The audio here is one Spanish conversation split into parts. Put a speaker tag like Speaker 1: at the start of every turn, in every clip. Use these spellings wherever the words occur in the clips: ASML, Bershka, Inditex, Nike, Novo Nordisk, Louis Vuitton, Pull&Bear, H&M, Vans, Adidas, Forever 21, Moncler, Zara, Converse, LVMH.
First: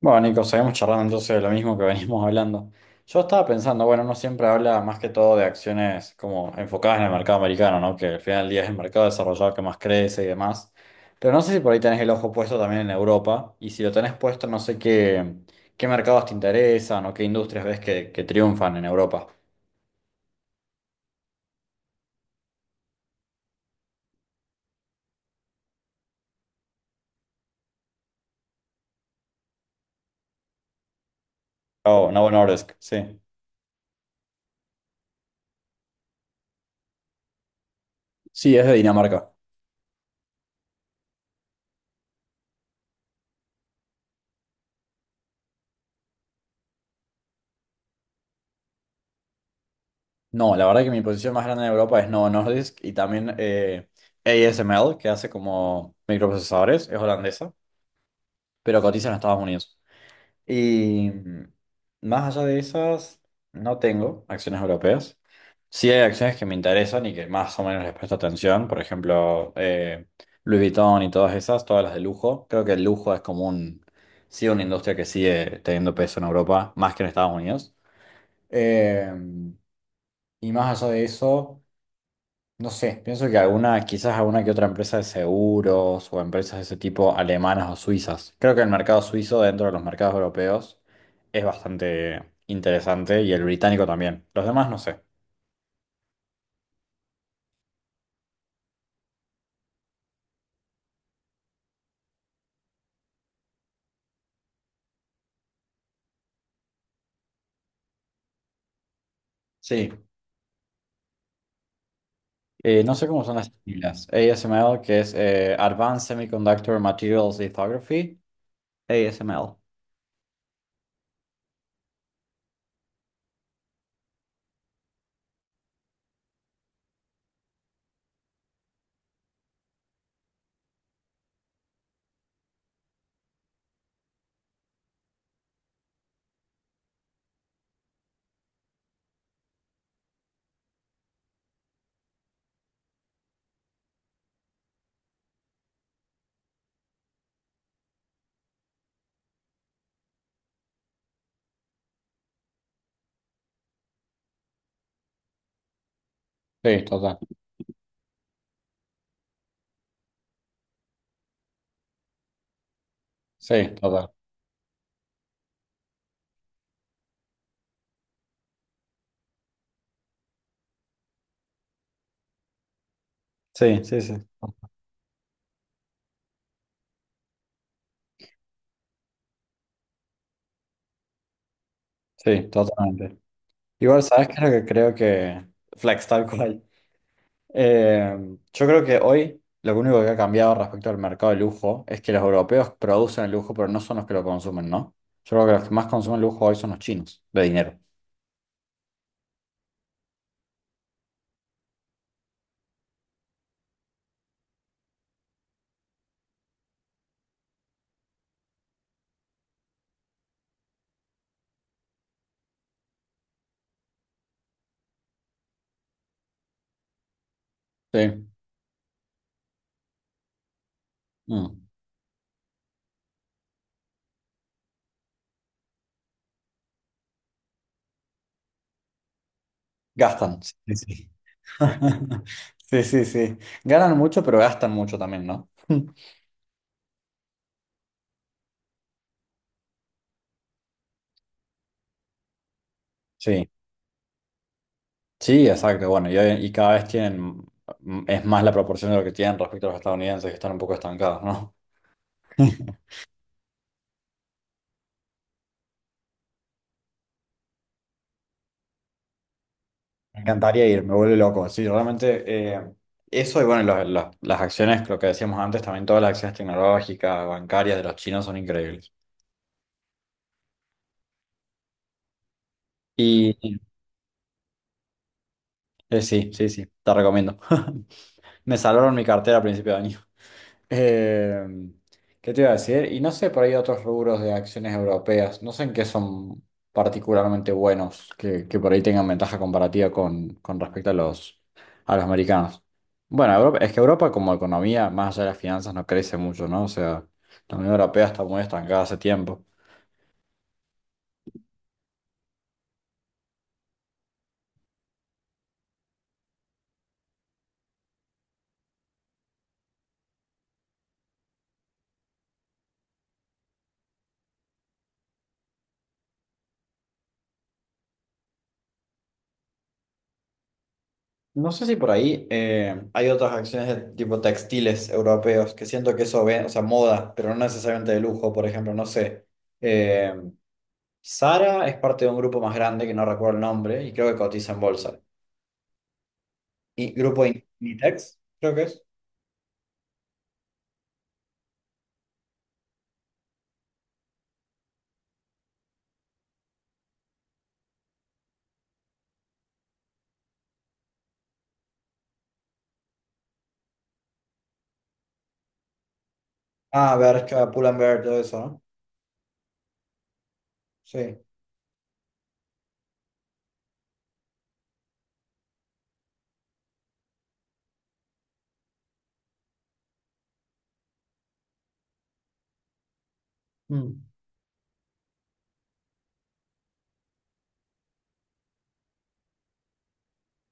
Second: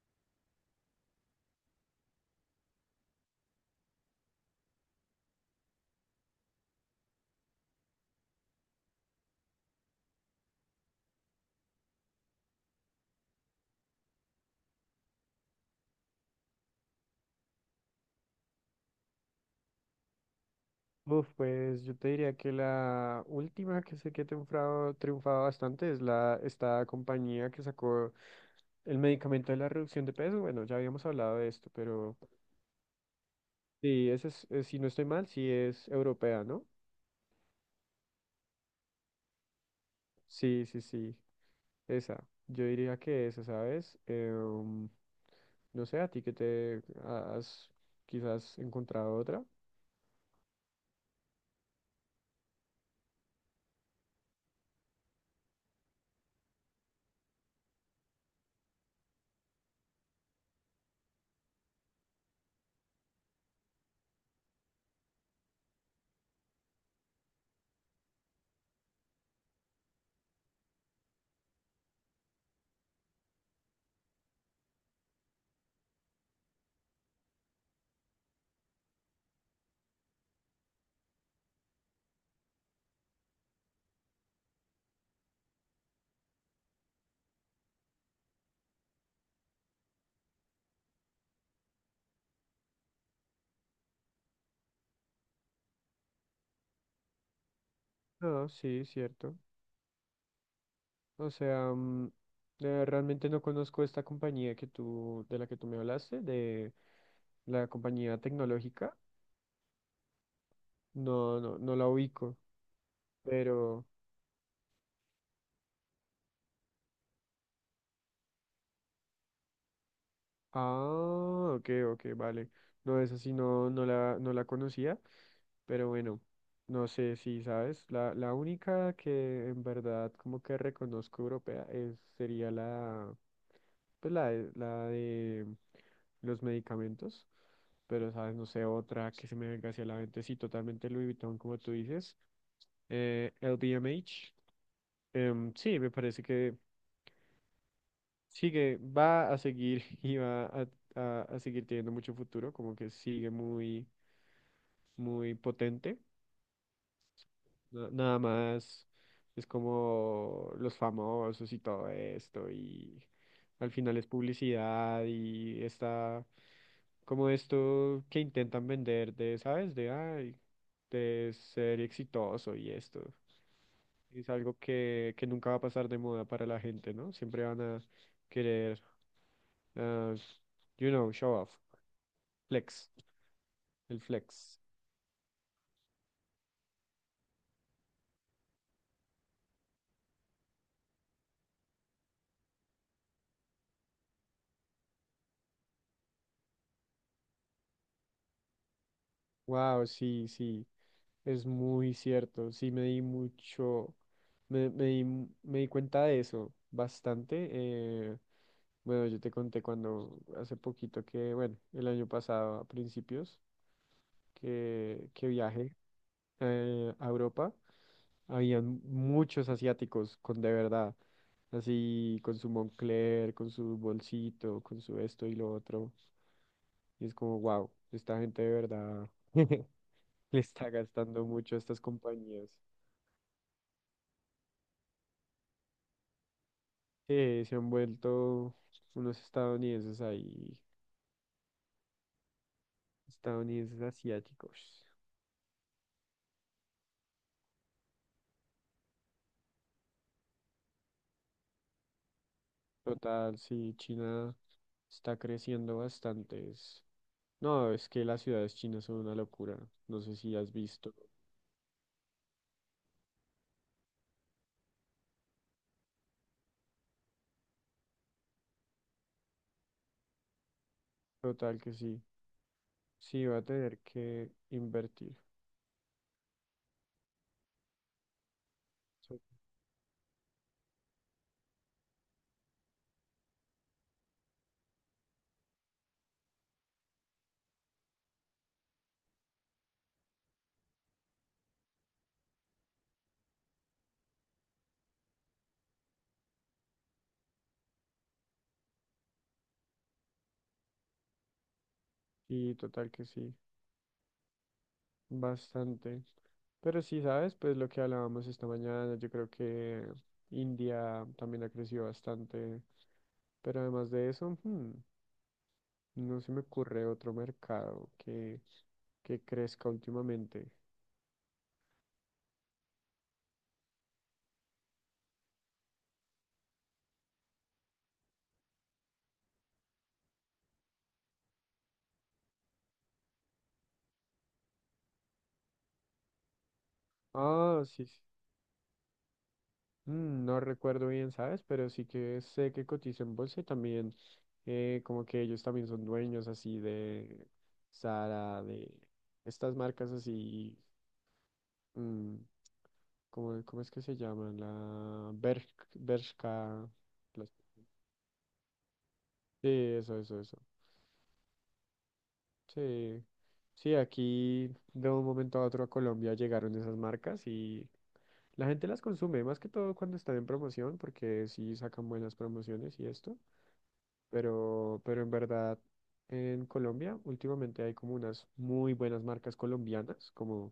Speaker 1: Bueno, Nico, seguimos charlando entonces de lo mismo que venimos hablando. Yo estaba pensando, bueno, uno siempre habla más que todo de acciones como enfocadas en el mercado americano, ¿no? Que al final del día es el mercado desarrollado que más crece y demás. Pero no sé si por ahí tenés el ojo puesto también en Europa. Y si lo tenés puesto, no sé qué mercados te interesan o qué industrias ves que triunfan en Europa.
Speaker 2: Uf, pues yo te diría que la última que sé que ha triunfado, triunfado bastante es la esta compañía que sacó el medicamento de la reducción de peso. Bueno, ya habíamos hablado de esto,
Speaker 1: Oh,
Speaker 2: pero
Speaker 1: Novo Nordisk, sí.
Speaker 2: sí, esa es, si no estoy mal, sí es europea, ¿no?
Speaker 1: Sí, es de Dinamarca.
Speaker 2: Sí, sí, sí, esa. Yo diría que esa, ¿sabes? No sé, a ti que te has quizás encontrado otra.
Speaker 1: No, la verdad que mi posición más grande en Europa es Novo Nordisk y también ASML, que hace como microprocesadores, es holandesa. Pero cotiza en Estados Unidos. Y más allá de esas, no tengo acciones europeas. Sí hay acciones que me interesan y que más o menos les presto atención, por ejemplo, Louis Vuitton y todas esas, todas las de lujo. Creo que el lujo es como sí, una industria que sigue teniendo peso en Europa, más que en Estados Unidos. Eh, y más allá de eso. No sé, pienso que alguna, quizás alguna que otra empresa de seguros o empresas de ese tipo alemanas o suizas. Creo que el mercado suizo dentro de los mercados europeos es bastante interesante y el británico también. Los demás no sé.
Speaker 2: No, sí, cierto. O sea, realmente no conozco esta compañía que tú, de la que tú me hablaste, de la compañía tecnológica.
Speaker 1: Sí,
Speaker 2: No, no, la ubico,
Speaker 1: no sé cómo son las
Speaker 2: pero...
Speaker 1: siglas. ASML, que es Advanced Semiconductor Materials Lithography. ASML.
Speaker 2: Ah, ok, ok, vale. No, esa sí no, no la conocía, pero bueno, no sé si sabes. La única que en verdad como que reconozco europea es, sería la... pues la de los medicamentos, pero sabes, no sé, otra que se me venga hacia la mente, sí, totalmente Louis Vuitton, como tú dices, LVMH, sí, me parece que sigue, va a seguir y va a, a seguir teniendo mucho futuro, como que sigue muy, muy potente.
Speaker 1: Sí, total.
Speaker 2: Nada más es como los famosos y todo esto y
Speaker 1: Sí,
Speaker 2: al final es
Speaker 1: total.
Speaker 2: publicidad y está como esto que intentan vender de, ¿sabes? De, ay, de ser exitoso y esto.
Speaker 1: Sí, sí, sí.
Speaker 2: Es algo que nunca va a pasar de moda para la gente, ¿no? Siempre van a querer, ah, you know, show off,
Speaker 1: Sí,
Speaker 2: flex,
Speaker 1: totalmente.
Speaker 2: el
Speaker 1: Igual, ¿sabes qué es lo
Speaker 2: flex.
Speaker 1: que creo que... Flex, tal cual. Eh, yo creo que hoy lo único que ha cambiado respecto al mercado de lujo es que los europeos producen el lujo, pero no son los que lo consumen, ¿no? Yo creo que los que más consumen lujo hoy son los chinos, de dinero.
Speaker 2: Wow, sí, sí, es muy cierto. Sí, me di mucho, me di cuenta de eso bastante. Bueno, yo te conté cuando hace poquito que, bueno, el año pasado a principios que viajé a Europa,
Speaker 1: Sí.
Speaker 2: habían muchos asiáticos con de verdad,
Speaker 1: Mm.
Speaker 2: así con su Moncler, con su bolsito, con su esto y lo otro. Y es como, wow, esta gente de verdad. le
Speaker 1: Gastan.
Speaker 2: está
Speaker 1: Sí, sí.
Speaker 2: gastando
Speaker 1: Sí,
Speaker 2: mucho a estas compañías.
Speaker 1: sí, sí. Sí. Ganan mucho, pero gastan mucho también, ¿no?
Speaker 2: Sí, se han vuelto unos estadounidenses ahí,
Speaker 1: Sí,
Speaker 2: estadounidenses asiáticos.
Speaker 1: sí, exacto. Bueno, y cada vez tienen, es más la proporción de lo que tienen respecto a los estadounidenses, que están un poco estancados, ¿no?
Speaker 2: Total, sí, China está creciendo bastante. No, es que las ciudades chinas son una locura. No sé
Speaker 1: Me
Speaker 2: si has
Speaker 1: encantaría ir, me
Speaker 2: visto.
Speaker 1: vuelve loco. Sí, realmente eh, eso y bueno, las acciones, lo que decíamos antes, también todas las acciones tecnológicas, bancarias de los chinos son increíbles.
Speaker 2: Total que sí. Sí, va a
Speaker 1: Y
Speaker 2: tener que invertir.
Speaker 1: sí, sí, sí, te recomiendo. Me salvaron mi
Speaker 2: so-
Speaker 1: cartera a principio de año. Eh, ¿Qué te iba a decir? Y no sé, por ahí otros rubros de acciones europeas, no sé en qué son particularmente buenos, que por ahí tengan ventaja comparativa con respecto a los americanos. Bueno, es que Europa como economía, más allá de las finanzas, no crece mucho, ¿no? O sea, la Unión Europea está muy estancada hace tiempo.
Speaker 2: Sí, total que sí. Bastante. Pero sí, ¿sabes? Pues lo que hablábamos esta mañana, yo creo que India también ha crecido bastante. Pero además de eso, no se me ocurre otro mercado que crezca últimamente.
Speaker 1: No sé si por ahí hay otras acciones de tipo textiles europeos, que siento que eso ven, o sea, moda, pero no necesariamente de lujo, por ejemplo, no sé. em, Sara es parte de un grupo más grande que no recuerdo el nombre y creo que cotiza en bolsa. Y grupo
Speaker 2: Ah, sí, sí.
Speaker 1: Inditex, creo que es.
Speaker 2: Mm, no recuerdo bien, ¿sabes? Pero sí que sé que cotiza en bolsa y también como que ellos también son dueños así de Zara, de estas marcas así, mm, ¿cómo, cómo es que se llaman? Bershka.
Speaker 1: Ah,
Speaker 2: las-
Speaker 1: Bershka, Pull&Bear, todo eso, ¿no?
Speaker 2: Sí, eso, eso, eso.
Speaker 1: Sí.
Speaker 2: Sí, sí, aquí de un momento a otro a Colombia llegaron esas marcas y la gente las consume, más que todo cuando están en promoción, porque sí sacan buenas promociones y esto,
Speaker 1: Mm.
Speaker 2: pero en verdad en Colombia últimamente hay como unas muy buenas marcas colombianas, como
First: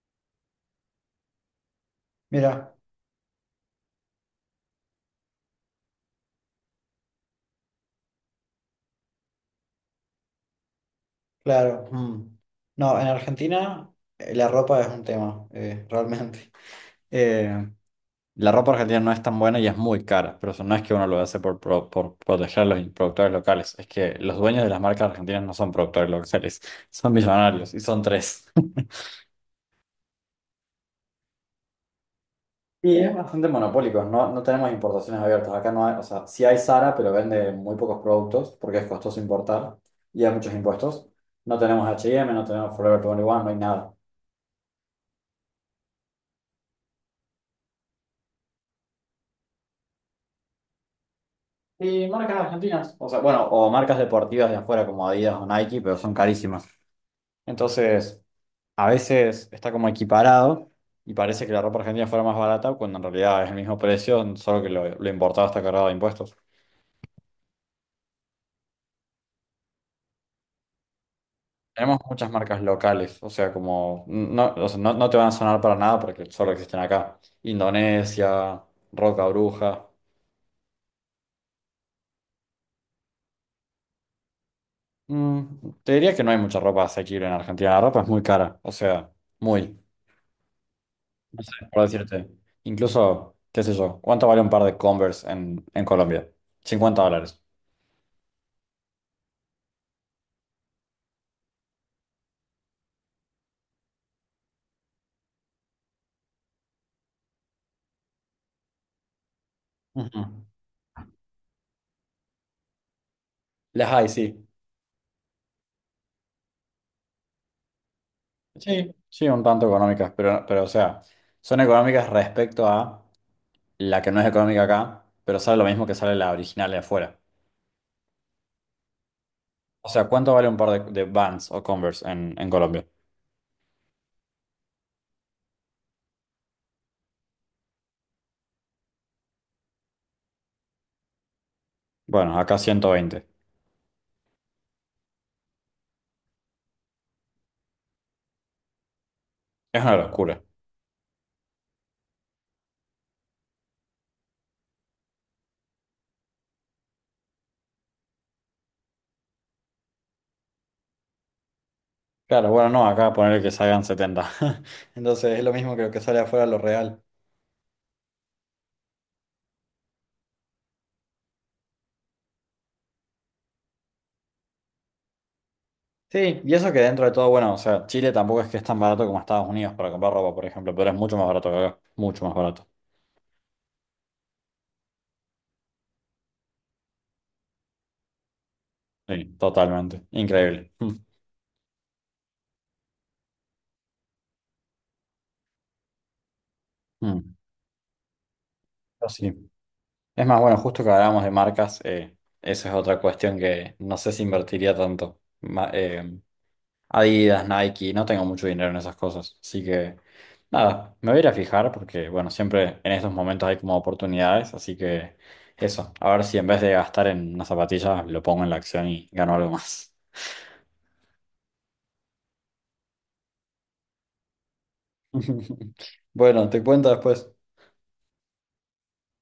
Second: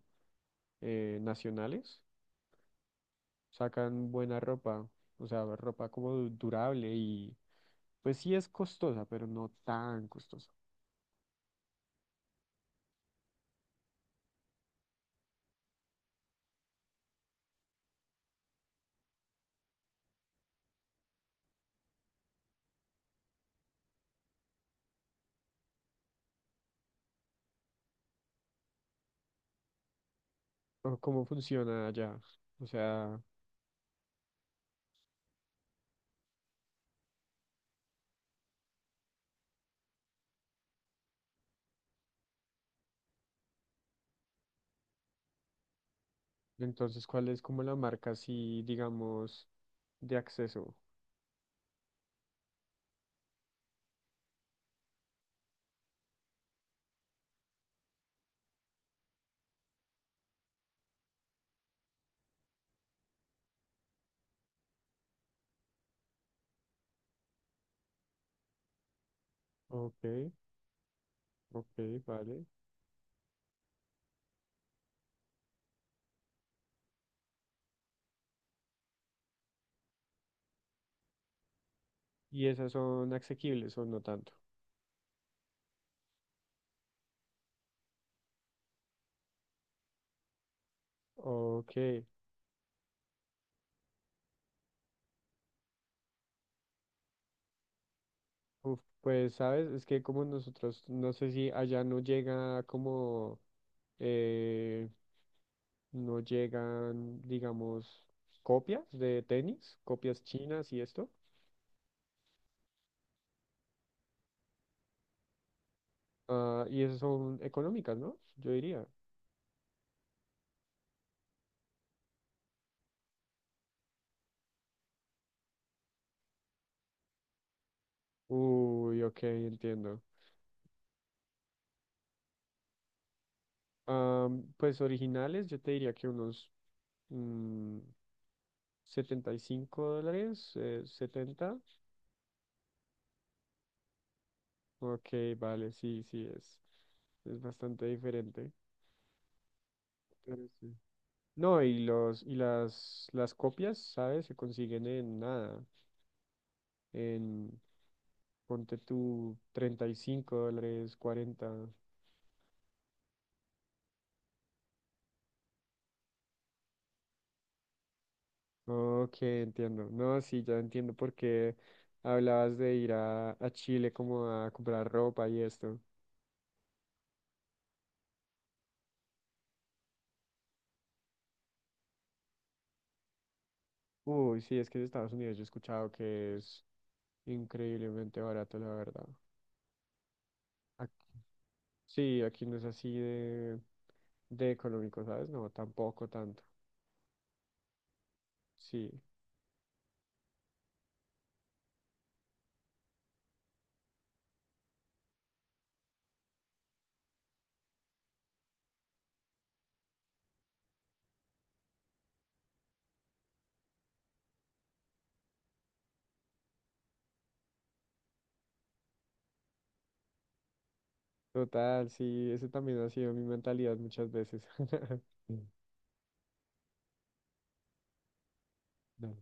Speaker 2: nacionales,
Speaker 1: Mira,
Speaker 2: sacan buena ropa, o sea, ropa como durable y pues sí es costosa, pero no tan costosa.
Speaker 1: claro. Mm. No, en Argentina la ropa es un tema, realmente. Eh, la ropa argentina no es tan buena y es muy cara, pero eso no es que uno lo hace por proteger a los productores locales, es que los dueños de las marcas argentinas no son productores locales, son millonarios y son tres.
Speaker 2: O ¿cómo funciona allá? O
Speaker 1: Y es
Speaker 2: sea...
Speaker 1: bastante monopólico, no, no tenemos importaciones abiertas. Acá no hay, o sea, sí hay Zara, pero vende muy pocos productos porque es costoso importar y hay muchos impuestos. No tenemos H&M, no tenemos Forever 21, no hay nada.
Speaker 2: Entonces, ¿cuál es como la marca así, digamos, de acceso?
Speaker 1: Y marcas argentinas, o sea, bueno, o marcas deportivas de afuera como Adidas o Nike, pero son carísimas. Entonces, a veces está como equiparado y parece que la ropa argentina fuera más barata cuando en realidad es el mismo precio, solo que lo importado está cargado de impuestos.
Speaker 2: Ok,
Speaker 1: Tenemos
Speaker 2: ok,
Speaker 1: muchas
Speaker 2: vale.
Speaker 1: marcas locales, o sea, como no, o sea, no, no te van a sonar para nada porque solo existen acá. Indonesia, Roca Bruja.
Speaker 2: ¿Y esas son asequibles o no tanto?
Speaker 1: Mm, Te diría que no hay mucha ropa asequible en Argentina. La ropa es muy cara, o sea, muy. No sé,
Speaker 2: Ok,
Speaker 1: por decirte. Incluso, qué sé yo, ¿cuánto vale un par de Converse en Colombia? $50.
Speaker 2: uf, pues sabes, es que como nosotros, no sé si allá no llega como, eh, no llegan, digamos, copias de tenis,
Speaker 1: Ujú.
Speaker 2: copias chinas y esto.
Speaker 1: Las hay, sí.
Speaker 2: Ah, y esas son económicas, ¿no? Yo diría.
Speaker 1: Sí, sí, un tanto económicas, pero o sea, son económicas respecto a la que no es económica acá, pero sale lo mismo que sale la original de afuera.
Speaker 2: Uy, ok,
Speaker 1: O
Speaker 2: entiendo.
Speaker 1: sea, ¿cuánto vale un par de Vans o Converse en Colombia?
Speaker 2: Ah, pues originales, yo te diría que unos mm, $75, 70.
Speaker 1: Bueno, acá 120.
Speaker 2: Ok, vale, sí, sí, es bastante diferente.
Speaker 1: Es una locura.
Speaker 2: Pero sí. No, y los, las copias, ¿sabes? Se consiguen en nada. En, ponte tú $35, 40.
Speaker 1: Claro, bueno, no, acá ponerle que salgan 70. Entonces es lo mismo que lo que sale afuera lo real.
Speaker 2: Ok, entiendo. No, sí, ya entiendo por qué hablabas de ir a Chile como a comprar ropa y esto.
Speaker 1: Sí, y eso que dentro de todo, bueno, o sea, Chile tampoco es que es tan barato como Estados Unidos para comprar ropa, por ejemplo, pero es mucho más barato que acá. Mucho más barato.
Speaker 2: Uy, sí, es que en Estados Unidos yo he escuchado que es increíblemente barato, la verdad.
Speaker 1: Sí, totalmente. Increíble.
Speaker 2: Ac- sí, aquí no es así de económico, ¿sabes? No, tampoco tanto.
Speaker 1: Mm, mm.
Speaker 2: Sí,
Speaker 1: Pero sí. Es más, bueno, justo que hablábamos de marcas, eso es otra cuestión que no sé si invertiría tanto. Adidas, Nike, no tengo mucho dinero en esas cosas. Así que, nada, me voy a ir a fijar porque, bueno, siempre en estos momentos hay como oportunidades. Así que, eso, a ver si en vez de gastar en una zapatilla, lo pongo en la acción y gano algo más.
Speaker 2: total, sí, eso también ha sido mi mentalidad muchas veces.
Speaker 1: Bueno, te cuento después.
Speaker 2: No.